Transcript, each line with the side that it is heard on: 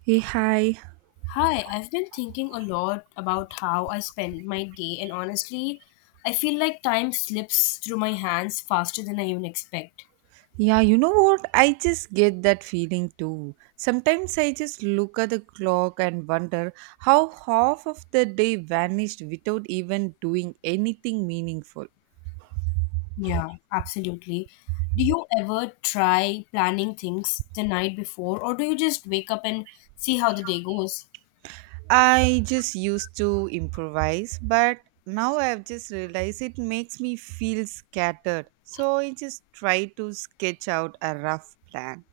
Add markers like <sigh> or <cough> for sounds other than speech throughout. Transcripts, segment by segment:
right: Hey, hi.
left: Hi, I've been thinking a lot about how I spend my day, and honestly, I feel like time slips through my hands faster than I even expect.
right: Yeah, you know what? I just get that feeling too. Sometimes I just look at the clock and wonder how half of the day vanished without even doing anything meaningful.
left: Yeah, absolutely. Do you ever try planning things the night before, or do you just wake up and see how the day goes?
right: I just used to improvise, but now I've just realized it makes me feel scattered. So I just try to sketch out a rough plan.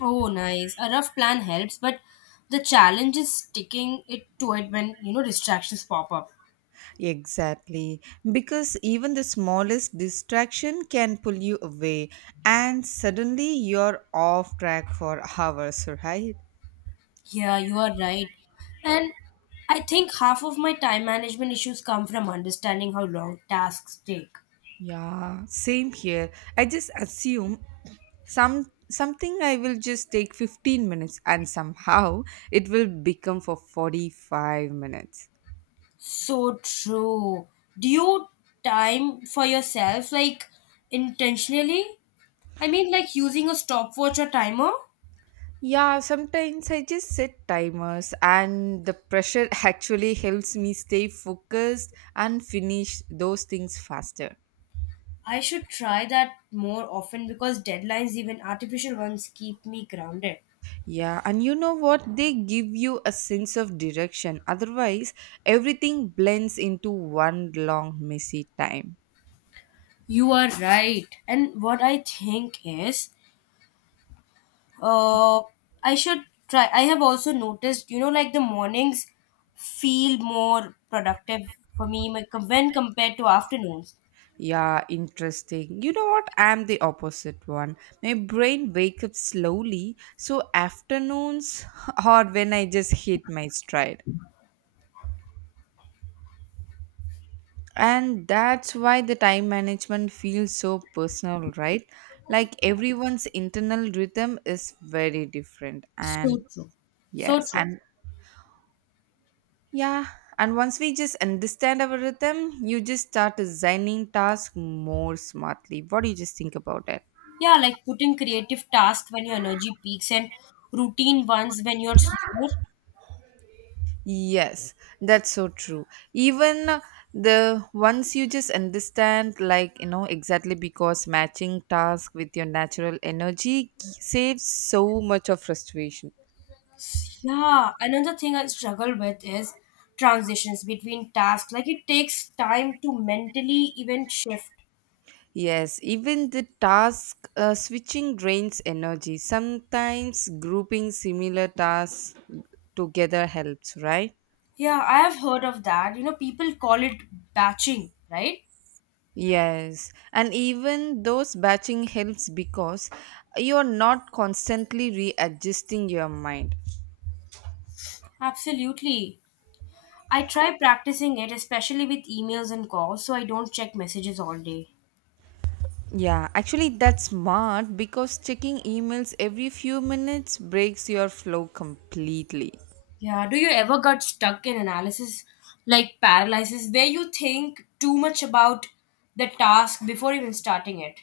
left: Oh, nice. A rough plan helps, but the challenge is sticking it to it when distractions pop up.
right: Exactly, because even the smallest distraction can pull you away, and suddenly you're off track for <laughs> hours, right?
left: Yeah, you are right. And I think half of my time management issues come from understanding how long tasks take.
right: Yeah, same here. I just assume something I will just take 15 minutes and somehow <laughs> it will become for 45 minutes.
left: So true. Do you time for yourself like intentionally? I mean, like using a stopwatch or timer?
right: Yeah, sometimes I just set timers and the pressure <laughs> actually helps me stay focused and finish those things faster.
left: I should try that more often because deadlines, even artificial ones, keep me grounded.
right: Yeah, and you know what? They give you a sense of direction. Otherwise, everything blends into one long, messy time.
left: You are right. And what I think is Uh, I should try. I have also noticed like the mornings feel more productive for me when compared to afternoons.
right: Yeah, interesting. You know what? I'm the opposite one. My brain wakes up slowly, so afternoons <laughs> or when I just hit my stride. And that's why the time management feels so personal, right? Like everyone's internal rhythm is very different.
left: So
right: And
left: true. So
right: yes,
left: true.
right: and Yeah, and once we just understand our rhythm, you just start designing tasks more smartly. What do you just think about it?
left: Yeah, like putting creative tasks when your energy peaks and routine ones when you're slower.
right: Yes, that's so true. Even the once you just understand, like you know, exactly because matching task with your natural energy saves so much of frustration.
left: Yeah, another thing I struggle with is transitions between tasks. Like it takes time to mentally even shift.
right: Yes, even the task switching drains energy. Sometimes grouping similar tasks together helps, right?
left: Yeah, I have heard of that. You know, people call it batching, right?
right: Yes, and even those batching helps because you're not constantly readjusting your mind.
left: Absolutely. I try practicing it, especially with emails and calls, so I don't check messages all day.
right: Yeah, actually, that's smart because checking emails every few minutes breaks your flow completely.
left: Yeah, do you ever get stuck in analysis like paralysis where you think too much about the task before even starting it?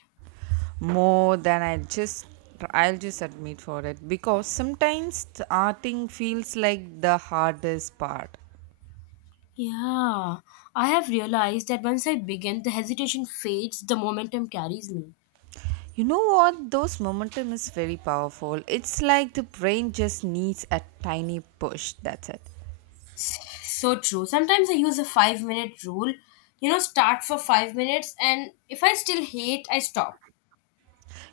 right: More than I just, I'll just admit for it because sometimes starting feels like the hardest part.
left: Yeah, I have realized that once I begin, the hesitation fades, the momentum carries me.
right: You know what? Those momentum is very powerful. It's like the brain just needs a tiny push. That's it.
left: So true. Sometimes I use a 5-minute rule, start for 5 minutes, and if I still hate, I stop.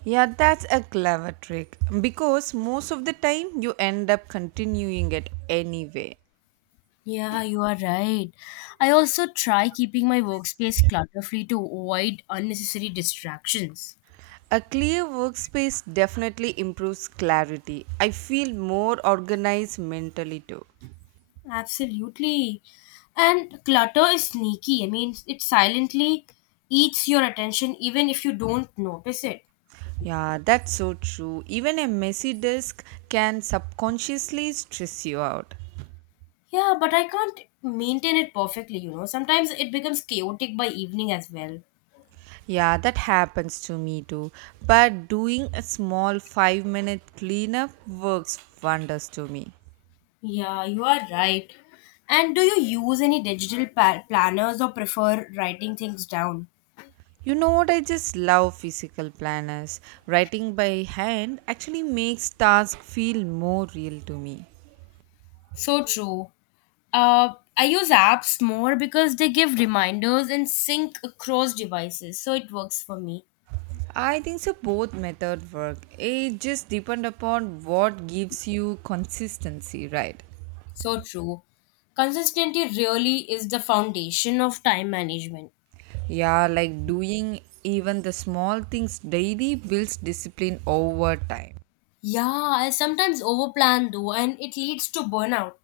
right: Yeah, that's a clever trick because most of the time you end up continuing it anyway.
left: Yeah, you are right. I also try keeping my workspace clutter free to avoid unnecessary distractions.
right: A clear workspace definitely improves clarity. I feel more organized mentally too.
left: Absolutely. And clutter is sneaky. I mean, it silently eats your attention even if you don't notice it.
right: Yeah, that's so true. Even a messy desk can subconsciously stress you out.
left: Yeah, but I can't maintain it perfectly. Sometimes it becomes chaotic by evening as well.
right: Yeah, that happens to me too. But doing a small 5-minute minute cleanup works wonders to me.
left: Yeah, you are right. And do you use any digital planners or prefer writing things down?
right: You know what? I just love physical planners. Writing by hand actually makes tasks feel more real to me.
left: So true. I use apps more because they give reminders and sync across devices, so it works for me.
right: I think so both method work. It just depend upon what gives you consistency, right?
left: So true. Consistency really is the foundation of time management.
right: Yeah, like doing even the small things daily builds discipline over time.
left: Yeah, I sometimes overplan though, and it leads to burnout.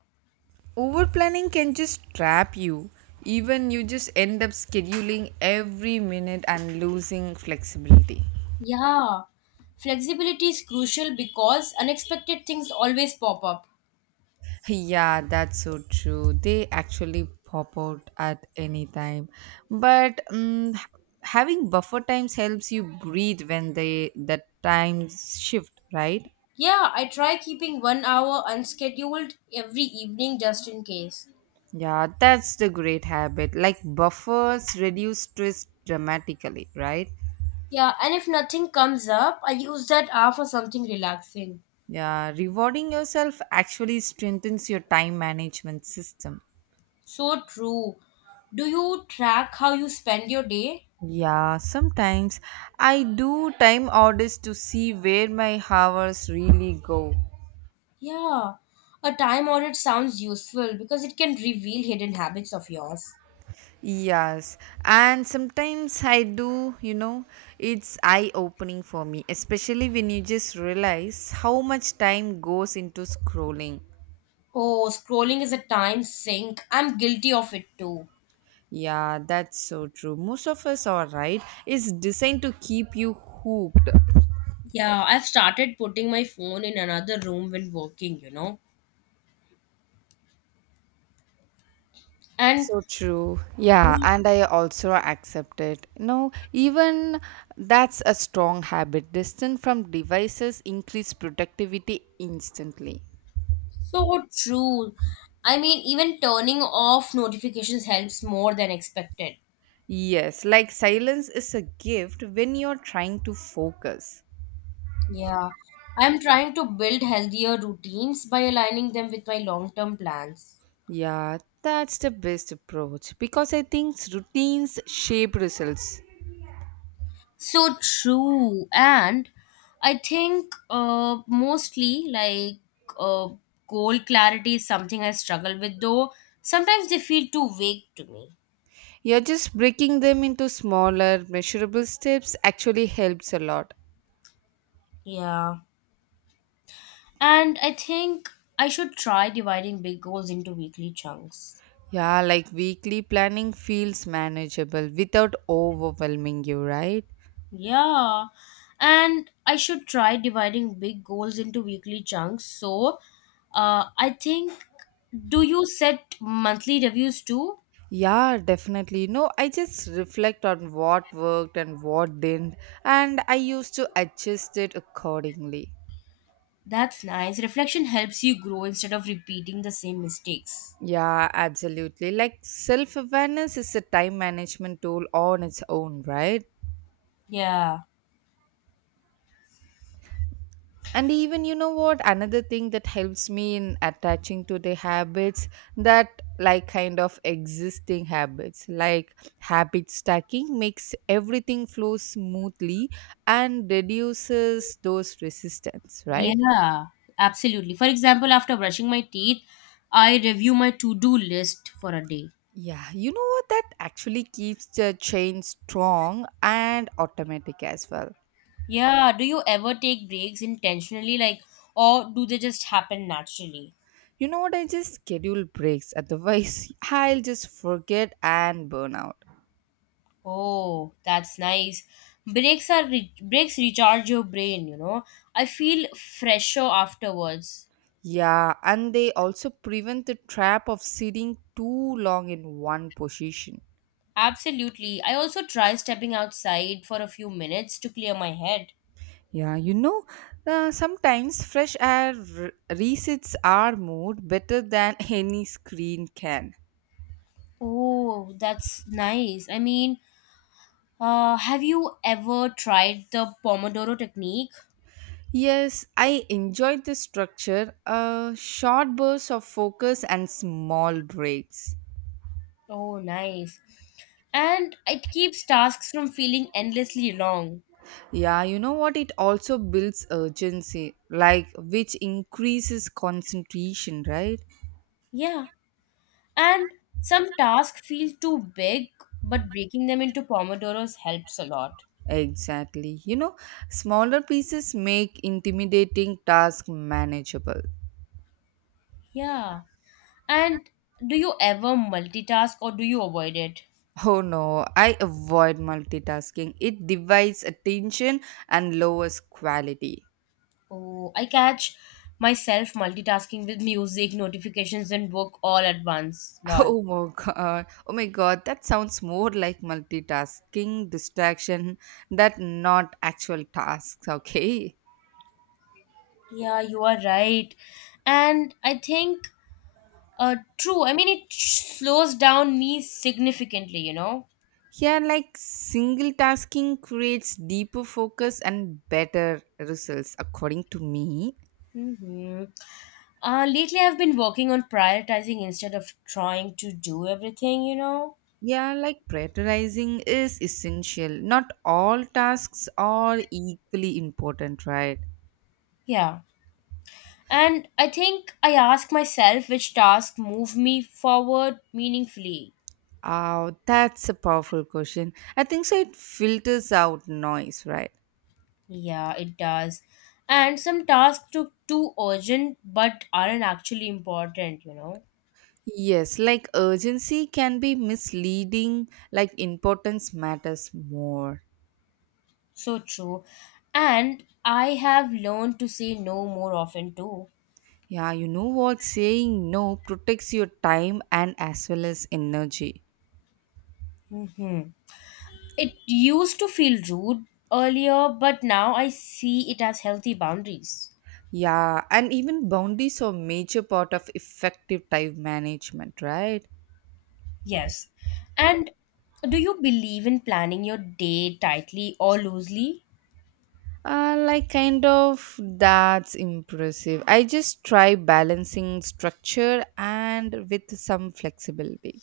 right: Over planning can just trap you. Even you just end up scheduling every minute and losing flexibility.
left: Yeah, flexibility is crucial because unexpected things always pop up.
right: Yeah, that's so true. They actually pop out at any time. But having buffer times helps you breathe when the times shift, right?
left: Yeah, I try keeping 1 hour unscheduled every evening just in case.
right: Yeah, that's the great habit. Like buffers reduce stress dramatically, right?
left: Yeah, and if nothing comes up, I use that hour for something relaxing.
right: Yeah, rewarding yourself actually strengthens your time management system.
left: So true. Do you track how you spend your day?
right: Yeah, sometimes I do time audits to see where my hours really go.
left: Yeah, a time audit sounds useful because it can reveal hidden habits of yours.
right: Yes, and sometimes I do, you know, it's eye opening for me, especially when you just realize how much time goes into scrolling.
left: Oh, scrolling is a time sink. I'm guilty of it too.
right: Yeah, that's so true. Most of us are right. It's designed to keep you hooked.
left: Yeah, I've started putting my phone in another room when working. And
right: So true. Yeah, and I also accept it. No, even that's a strong habit. Distance from devices increase productivity instantly.
left: so true. I mean, even turning off notifications helps more than expected.
right: Yes, like silence is a gift when you're trying to focus.
left: Yeah, I'm trying to build healthier routines by aligning them with my long term plans.
right: Yeah, that's the best approach because I think routines shape results.
left: So true. And I think mostly like uh, goal clarity is something I struggle with, though sometimes they feel too vague to me.
right: Yeah, just breaking them into smaller, measurable steps actually helps a lot.
left: Yeah, and I think I should try dividing big goals into weekly chunks.
right: Yeah, like weekly planning feels manageable without overwhelming you, right?
left: Yeah, and I should try dividing big goals into weekly chunks. So, I think, do you set monthly reviews too?
right: Yeah, definitely. No, I just reflect on what worked and what didn't, and I used to adjust it accordingly.
left: That's nice. Reflection helps you grow instead of repeating the same mistakes.
right: Yeah, absolutely. Like self awareness is a time management tool on its own, right?
left: Yeah,
right: And even you know what, another thing that helps me in attaching to the habits that like kind of existing habits, like habit stacking makes everything flow smoothly and reduces those resistance, right?
left: yeah, absolutely. For example, after brushing my teeth, I review my to do list for a day.
right: Yeah, you know what? That actually keeps the chain strong and automatic as well.
left: Yeah, do you ever take breaks intentionally, like, or do they just happen naturally?
right: You know what? I just schedule breaks. Otherwise, <laughs> I'll just forget and burn out.
left: Oh, that's nice. Breaks are breaks recharge your brain. I feel fresher afterwards.
right: Yeah, and they also prevent the trap of sitting too long in one position.
left: Absolutely. I also try stepping outside for a few minutes to clear my head.
right: Yeah, you know, sometimes fresh air resets our mood better than <laughs> any screen can.
left: Oh, that's nice. I mean, have you ever tried the Pomodoro technique?
right: Yes, I enjoyed the structure, short bursts of focus and small breaks.
left: Oh, nice. And it keeps tasks from feeling endlessly long.
right: Yeah, you know what? It also builds urgency, like which increases concentration, right?
left: Yeah, and some tasks feel too big, but breaking them into Pomodoros helps a lot.
right: Exactly. You know, smaller pieces make intimidating task manageable. <laughs>
left: Yeah. And do you ever multitask or do you avoid it?
right: Oh no, I avoid multitasking. It divides attention and lowers quality.
left: Oh, I catch myself multitasking with music, notifications, and book all at once.
right: <laughs>
left: Lol.
right: Oh my god. Oh my god, that sounds more like multitasking distraction that not actual tasks, <laughs> okay?
left: Yeah, you are right. And I think, true. I mean, it slows down me significantly, you know?
right: Here, like single tasking creates deeper focus and better results, according to me.
left: Mm-hmm. Lately, I've been working on prioritizing instead of trying to do everything, you know?
right: Yeah, like prioritizing is essential. Not all tasks are equally important, right?
left: Yeah. And I think I ask myself which tasks move me forward meaningfully.
right: Oh, that's a powerful question. I think so. It filters out noise, right?
left: Yeah, it does. And some tasks look too urgent but aren't actually important, you know?
right: Yes, like urgency can be misleading, like importance matters more.
left: So true. And I have learned to say no more often too.
right: Yeah, you know what? Saying no protects your time and as well as energy.
left: Hmm. It used to feel rude earlier, but now I see it as healthy boundaries.
right: Yeah, and even boundaries are major part of effective time management, right?
left: Yes. And do you believe in planning your day tightly or loosely?
right: Like kind of that's impressive. I just try balancing structure and with some flexibility.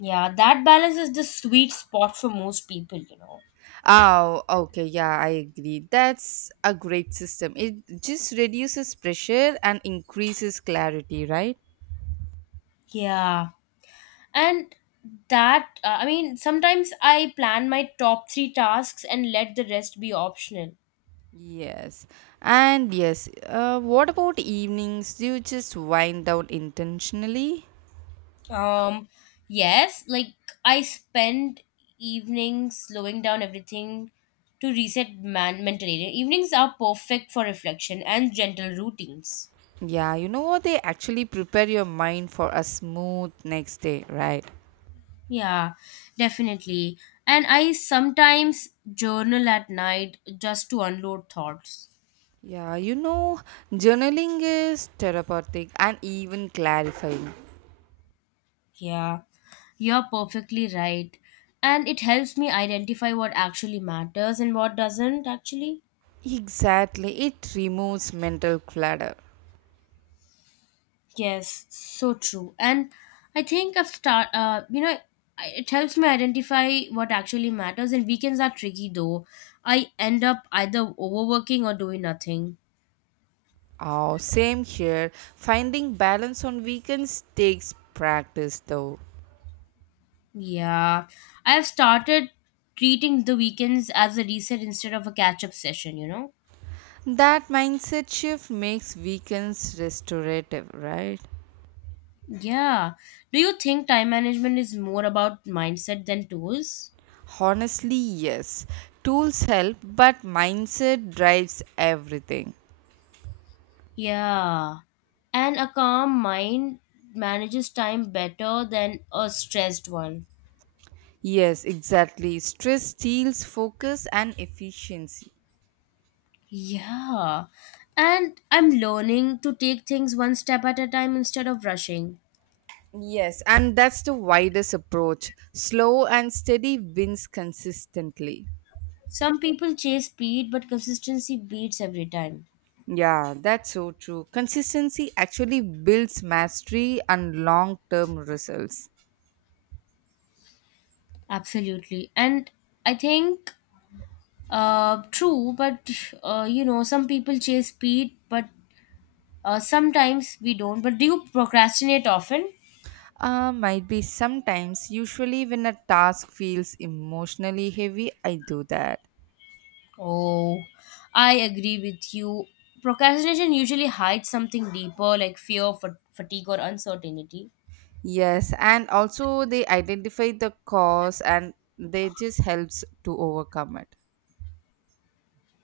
left: Yeah, that balance is the sweet spot for most people.
right: Oh, okay, yeah, I agree. That's a great system. It just reduces pressure and increases clarity, right?
left: Yeah. And that, I mean, sometimes I plan my top three tasks and let the rest be optional.
right: Yes, and yes, what about evenings? Do you just wind down intentionally?
left: Um, yes, like I spend evenings slowing down everything to reset mentally. Evenings are perfect for reflection and gentle routines.
right: Yeah, you know what? They actually prepare your mind for a smooth next day, right?
left: Yeah, definitely. And I sometimes journal at night just to unload thoughts.
right: Yeah, you know, journaling is therapeutic and even clarifying.
left: Yeah, you're perfectly right. And it helps me identify what actually matters and what doesn't actually.
right: Exactly, it removes mental clutter.
left: Yes, so true. And I think I've start it helps me identify what actually matters, and weekends are tricky though. I end up either overworking or doing nothing.
right: Oh, same here. Finding balance on weekends takes practice though.
left: Yeah, I have started treating the weekends as a reset instead of a catch up session, you know?
right: That mindset shift makes weekends restorative, right?
left: Yeah. Do you think time management is more about mindset than tools?
right: Honestly, yes. Tools help, but mindset drives everything.
left: Yeah. And a calm mind manages time better than a stressed one.
right: Yes, exactly. Stress steals focus and efficiency.
left: Yeah. And I'm learning to take things one step at a time instead of rushing.
right: Yes, and that's the widest approach. Slow and steady wins consistently.
left: Some people chase speed, but consistency beats every time.
right: Yeah, that's so true. Consistency actually builds mastery and long term results.
left: Absolutely. And I think true, but some people chase speed, but sometimes we don't. But do you procrastinate often?
right: Might be sometimes, usually, when a task feels emotionally heavy, I do that.
left: Oh, I agree with you. Procrastination usually hides something deeper, like fear, fatigue, or uncertainty.
right: Yes, and also they identify the cause and they just helps to overcome it.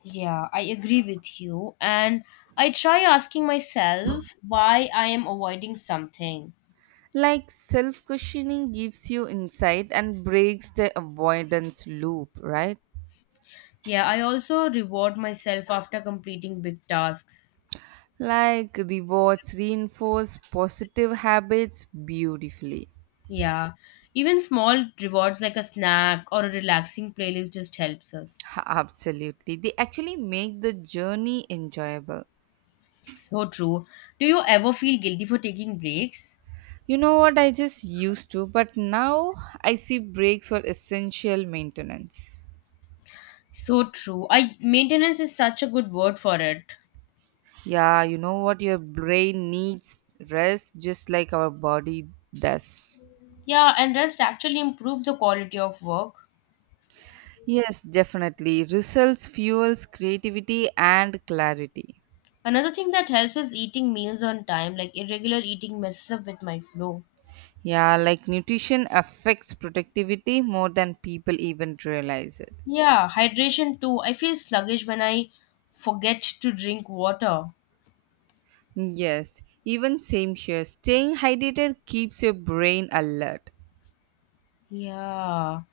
left: Yeah, I agree with you. And I try asking myself why I am avoiding something.
right: Like self questioning gives you insight and breaks the avoidance loop, right?
left: Yeah, I also reward myself after completing big tasks.
right: Like rewards reinforce positive habits beautifully.
left: Yeah, even small rewards like a snack or a relaxing playlist just helps us.
right: Absolutely. They actually make the journey enjoyable.
left: So true. Do you ever feel guilty for taking breaks?
right: You know what? I just used to, but now I see breaks for essential maintenance.
left: So true. I maintenance is such a good word for it.
right: Yeah, you know what? Your brain needs rest just like our body does.
left: Yeah, and rest actually improves the quality of work.
right: Yes, definitely. Results fuels creativity and clarity.
left: Another thing that helps is eating meals on time, like irregular eating messes up with my flow.
right: Yeah, like nutrition affects productivity more than people even realize it.
left: Yeah, hydration too. I feel sluggish when I forget to drink water.
right: Yes, even same here. Staying hydrated keeps your brain alert.
left: Yeah.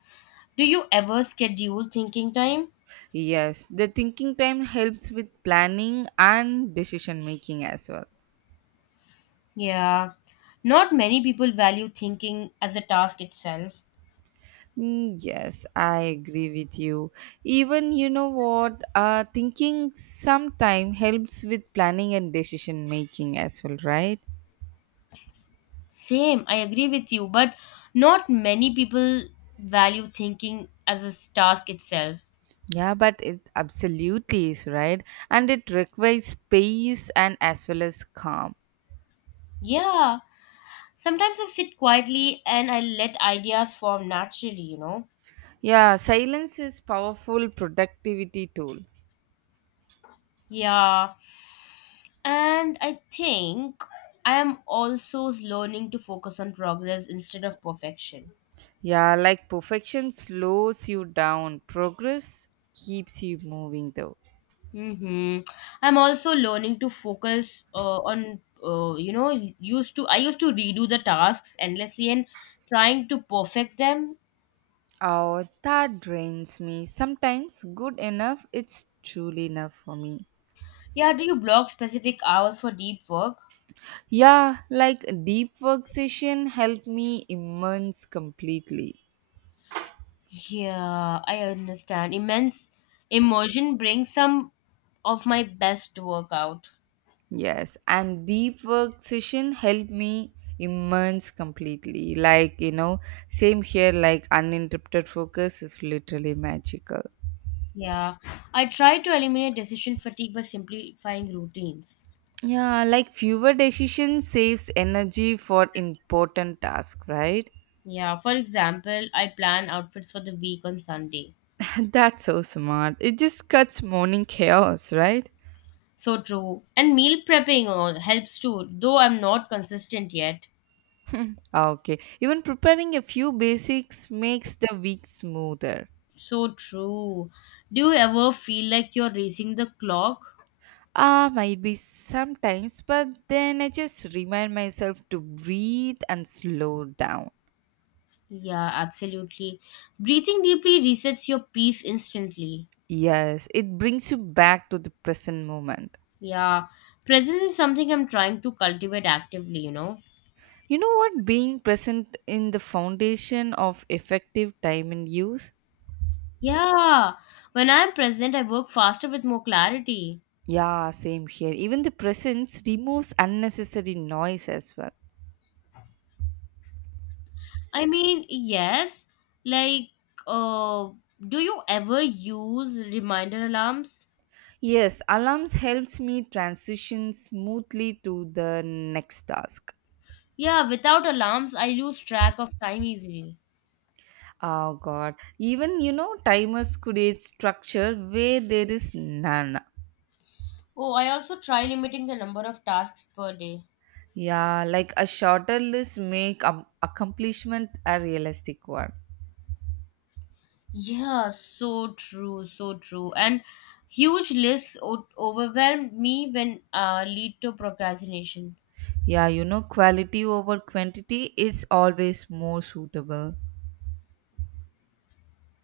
left: Do you ever schedule thinking time?
right: Yes, the thinking time helps with planning and decision making as well.
left: Yeah, not many people value thinking as a task itself.
right: Mm, yes, I agree with you. Even you know what, thinking sometime helps with planning and decision making as well, right?
left: Same, I agree with you, but not many people value thinking as a task itself.
right: Yeah, but it absolutely is right, and it requires space and as well as calm.
left: Yeah, sometimes I sit quietly and I let ideas form naturally.
right: Yeah, silence is powerful productivity tool.
left: Yeah, and I think I am also learning to focus on progress instead of perfection.
right: Yeah, like perfection slows you down, progress keeps you moving though.
left: Mm-hmm. I'm also learning to focus on you know used to I used to redo the tasks endlessly and trying to perfect them.
right: Oh, that drains me. Sometimes good enough, it's truly enough for me.
left: Yeah, do you block specific hours for deep work?
right: Yeah, like deep work session helped me immerse completely.
left: Yeah, I understand. Immense immersion brings some of my best work out.
right: Yes, and deep work session helped me immerse completely. Like, you know, same here, like uninterrupted focus is literally magical.
left: Yeah, I try to eliminate decision fatigue by simplifying routines.
right: Yeah, like fewer decisions saves energy for important task, right?
left: Yeah, for example, I plan outfits for the week on Sunday.
right: <laughs> That's so smart. It just cuts morning chaos, right?
left: So true. And meal prepping all helps too, though I'm not consistent yet.
right: Okay. Even preparing a few basics makes the week smoother.
left: So true. Do you ever feel like you're racing the clock?
right: Ah, might be sometimes, but then I just remind myself to breathe and slow down.
left: Yeah, absolutely. Breathing deeply resets your peace instantly.
right: Yes, it brings you back to the present moment.
left: Yeah. Presence is something I'm trying to cultivate actively.
right: You know what? Being present in the foundation of effective time and use.
left: Yeah. When I'm present, I work faster with more clarity.
right: Yeah, same here. Even the presence removes unnecessary noise as well.
left: I mean, yes. Like, uh, do you ever use reminder alarms?
right: Yes, alarms helps me transition smoothly to the next task.
left: Yeah, without alarms, I lose track of time easily.
right: Oh God. Even, you know, timers create structure where there is none.
left: Oh, I also try limiting the number of tasks per day.
right: Yeah, like a shorter list make accomplishment a realistic one.
left: Yeah, so true, so true. And huge lists overwhelm me when lead to procrastination.
right: Yeah, you know, quality over quantity is always more suitable.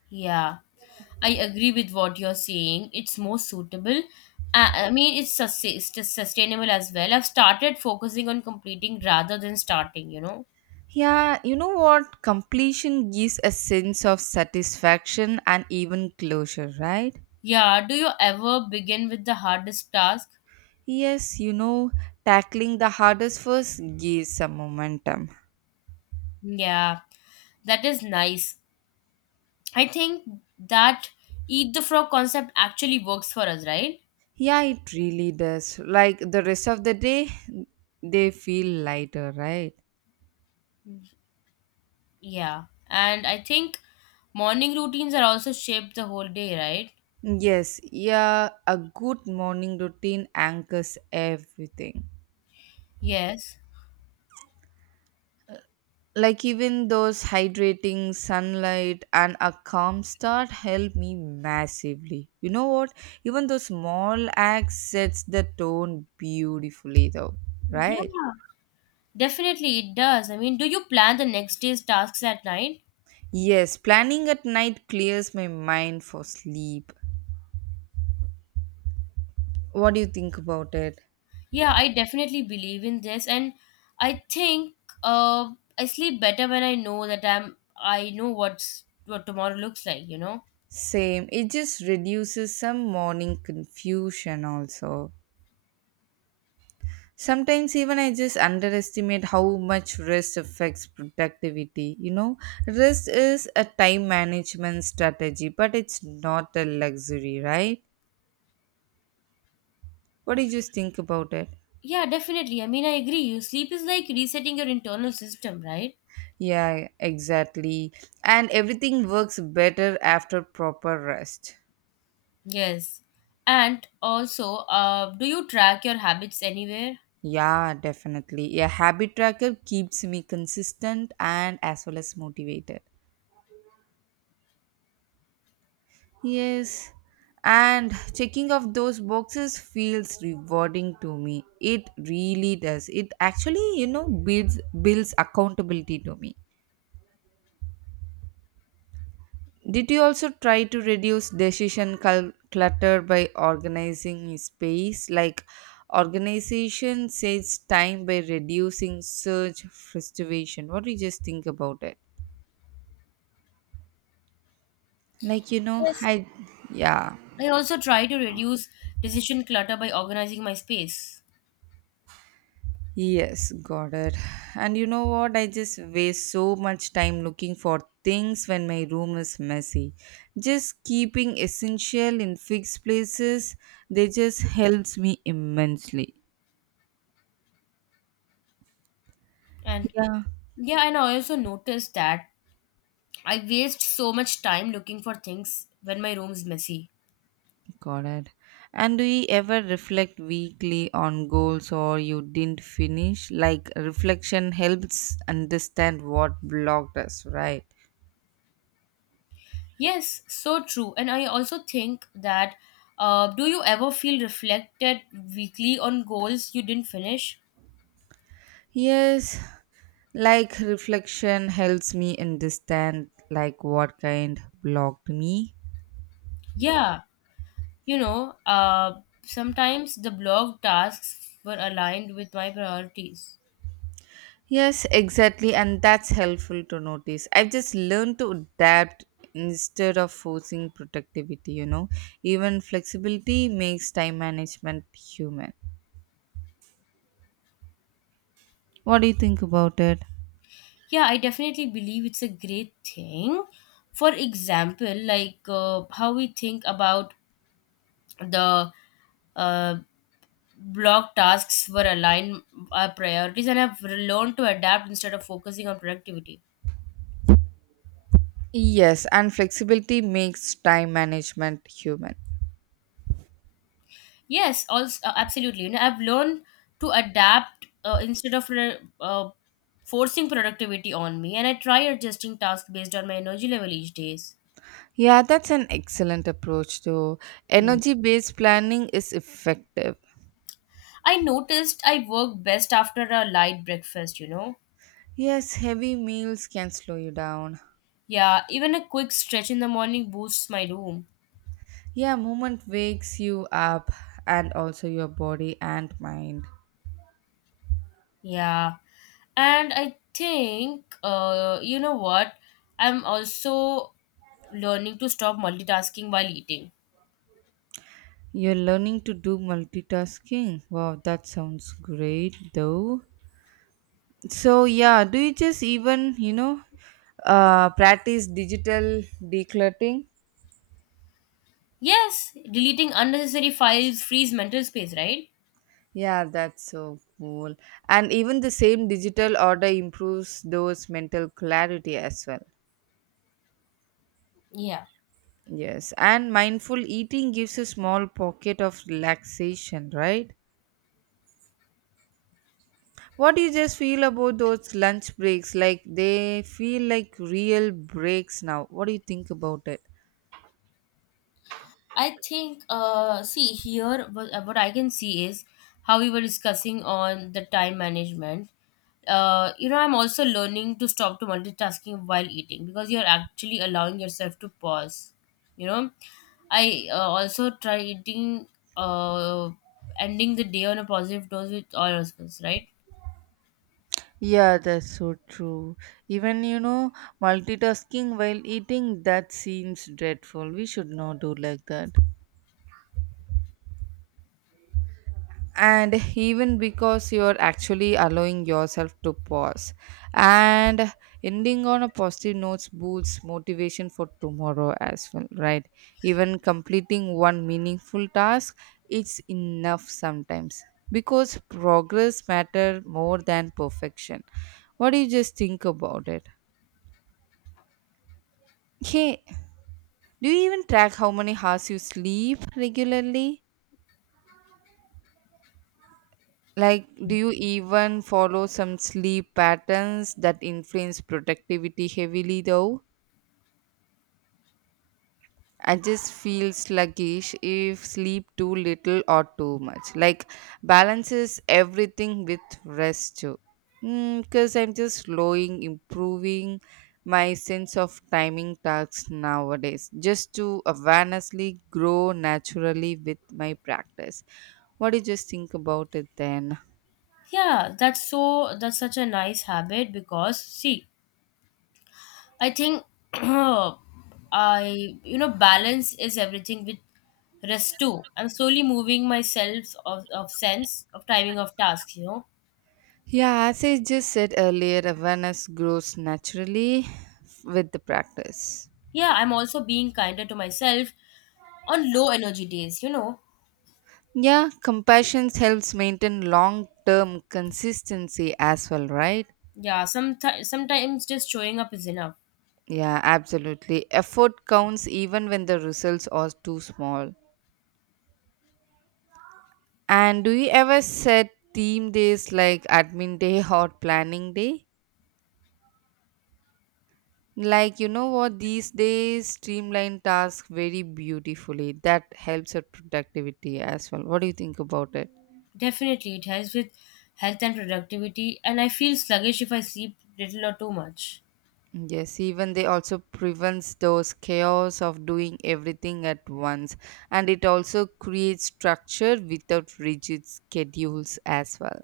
left: Yeah, I agree with what you're saying. It's more suitable. I mean, it's sustainable as well. I've started focusing on completing rather than starting.
right: Yeah, you know what? Completion gives a sense of satisfaction and even closure, right?
left: Yeah, do you ever begin with the hardest task?
right: Yes, you know, tackling the hardest first gives some momentum.
left: Yeah, that is nice. I think that eat the frog concept actually works for us, right?
right: Yeah, it really does. Like the rest of the day, they feel lighter, right?
left: Yeah. And I think morning routines are also shaped the whole day, right?
right: Yes, yeah, a good morning routine anchors everything.
left: Yes.
right: Like even those hydrating sunlight and a calm start help me massively. You know what? Even those small acts sets the tone beautifully though, right?
left: Yeah, definitely it does. I mean, do you plan the next day's tasks at night?
right: Yes, planning at night clears my mind for sleep. What do you think about it?
left: Yeah, I definitely believe in this, and I think uh, I sleep better when I know that I know what tomorrow looks like.
right: Same. It just reduces some morning confusion also. Sometimes even I just underestimate how much rest affects productivity. You know, rest is a time management strategy, but it's not a luxury, right? What do you just think about it?
left: Yeah, definitely. I mean, I agree. You sleep is like resetting your internal system, right?
right: Yeah, exactly. And everything works better after proper rest.
left: Yes. And also, do you track your habits anywhere?
right: Yeah, definitely. A habit tracker keeps me consistent and as well as motivated. Yes, and checking of those boxes feels rewarding to me. It really does. It actually, you know, builds accountability to me. Did you also try to reduce decision clutter by organizing space? Like organization saves time by reducing search frustration. What do you just think about it? Like you know,
left: Yes.
right: I yeah.
left: I also try to reduce decision clutter by organizing my space.
right: Yes, got it. And you know what? I just waste so much time looking for things when my room is messy. Just keeping essential in fixed places, they just helps me immensely.
left: And
right: Yeah,
left: yeah, and I also noticed that I waste so much time looking for things when my room is messy.
right: got it. And do you ever reflect weekly on goals or you didn't finish? Like reflection helps understand what blocked us, right?
left: Yes, so true. And I also think that do you ever feel reflected weekly on goals you didn't finish?
right: Yes, like reflection helps me understand like what kind blocked me.
left: Yeah, You know, uh, sometimes the blog tasks were aligned with my priorities.
right: Yes, exactly, and that's helpful to notice. I've just learned to adapt instead of forcing productivity. Even flexibility makes time management human. What do you think about it?
left: Yeah, I definitely believe it's a great thing. For example, like how we think about the uh, blog tasks were aligned our priorities, and I have learned to adapt instead of focusing on productivity.
right: Yes, and flexibility makes time management human.
left: Yes, also, absolutely. I've learned to adapt instead of forcing productivity on me, and I try adjusting tasks based on my energy level each days.
right: Yeah, that's an excellent approach, too.
left: Mm.
right: Energy based planning is effective.
left: I noticed I work best after a light breakfast. You know,
right: Yes, heavy meals can slow you down.
left: yeah, even a quick stretch in the morning boosts my room.
right: Yeah, movement wakes you up and also your body and mind.
left: Yeah, and I think you know what? I'm also learning to stop multitasking while eating.
right: You're learning to do multitasking. Wow, that sounds great though. So, yeah, do you just even, practice digital decluttering?
left: Yes, deleting unnecessary files frees mental space, right?
right: Yeah, that's so cool. And even the same digital order improves those mental clarity as well.
left: Yeah.
right: Yes, and mindful eating gives a small pocket of relaxation, right? What do you just feel about those lunch breaks? Like they feel like real breaks now. What do you think about it?
left: I think, see, here, what I can see is how we were discussing on the time management. I'm also learning to stop to multitasking while eating because you're actually allowing yourself to pause. You know, I also try eating, uh, ending the day on a positive dose with all husbands, right?
right: Yeah, that's so true. Even multitasking while eating that seems dreadful. We should not do like that. And even because you're actually allowing yourself to pause and ending on a positive notes boosts motivation for tomorrow as well, right? Even completing one meaningful task, it's enough sometimes, because progress matter more than perfection. What do you just think about it? Hey, do you even track how many hours you sleep regularly? Like, do you even follow some sleep patterns that influence productivity heavily, though? I just feel sluggish if sleep too little or too much. Like, balances everything with rest too. Because I'm just slowing, improving my sense of timing tasks nowadays, just to awarenessly grow naturally with my practice. What do you just think about it then?
left: Yeah, that's such a nice habit because see, I think <clears throat> balance is everything with rest too. I'm slowly moving myself of sense of timing of tasks.
right: Yeah, as I just said earlier, awareness grows naturally with the practice.
left: Yeah, I'm also being kinder to myself on low energy days.
right: Yeah, compassion helps maintain long term consistency as well, right?
left: Yeah, sometimes just showing up is enough.
right: Yeah, absolutely. Effort counts even when the results are too small. And do you ever set theme days like admin day <laughs> or planning day? Like, you know what, these days streamline tasks very beautifully. That helps our productivity as well. What do you think about it?
left: Definitely, it helps with health and productivity, and I feel sluggish if I sleep little or too much.
right: Yes, even they also prevents those chaos of doing everything at once, and it also creates structure without rigid schedules as well.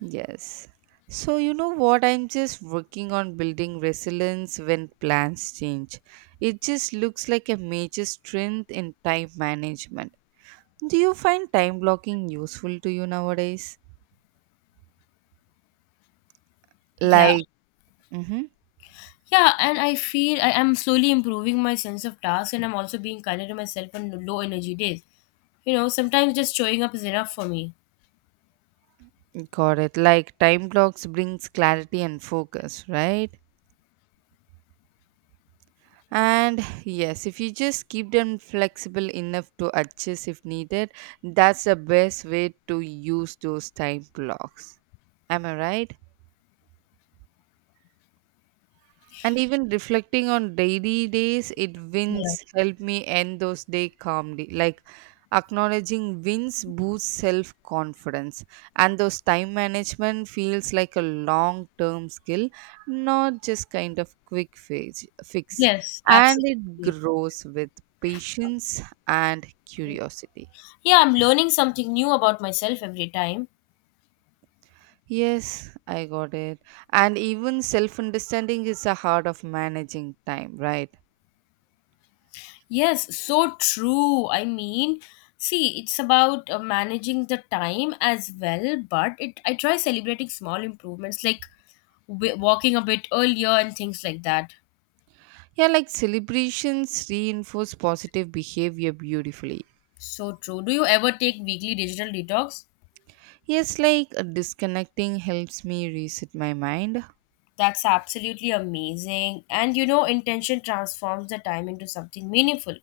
right: Yes. So, you know what? I'm just working on building resilience when plans change. It just looks like a major strength in time management. Do you find time blocking useful to you nowadays?
left: Yeah.
right: Like, mm-hmm,
left: Yeah, and I feel I am slowly improving my sense of task, and I'm also being kinder to myself on low energy days. Sometimes just showing up is enough for me.
right: got it. Like, time blocks brings clarity and focus, right? And yes, if you just keep them flexible enough to adjust if needed, that's the best way to use those time blocks. Am I right? And even reflecting on daily days, it
left: Yeah.
right: wins help me end those day calmly. Like acknowledging wins boosts self confidence, and those time management feels like a long term skill, not just kind of quick fix.
left: Yes,
right: And it
left: absolutely.
right: grows with patience and curiosity.
left: Yeah, I'm learning something new about myself every time.
right: Yes, I got it. And even self understanding is the heart of managing time, right?
left: Yes, so true. I mean, see, it's about managing the time as well, but it I try celebrating small improvements like walking a bit earlier and things like that.
right: Yeah, like celebrations reinforce positive behavior beautifully.
left: So true. Do you ever take weekly digital detox?
right: Yes, like disconnecting helps me reset my mind.
left: That's absolutely amazing. And intention transforms the time into something meaningful.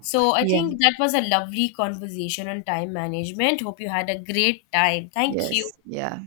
left: So I
right: Yeah.
left: think that was a lovely conversation on time management. Hope you had a great time. Thank you.
right: Yes, yeah.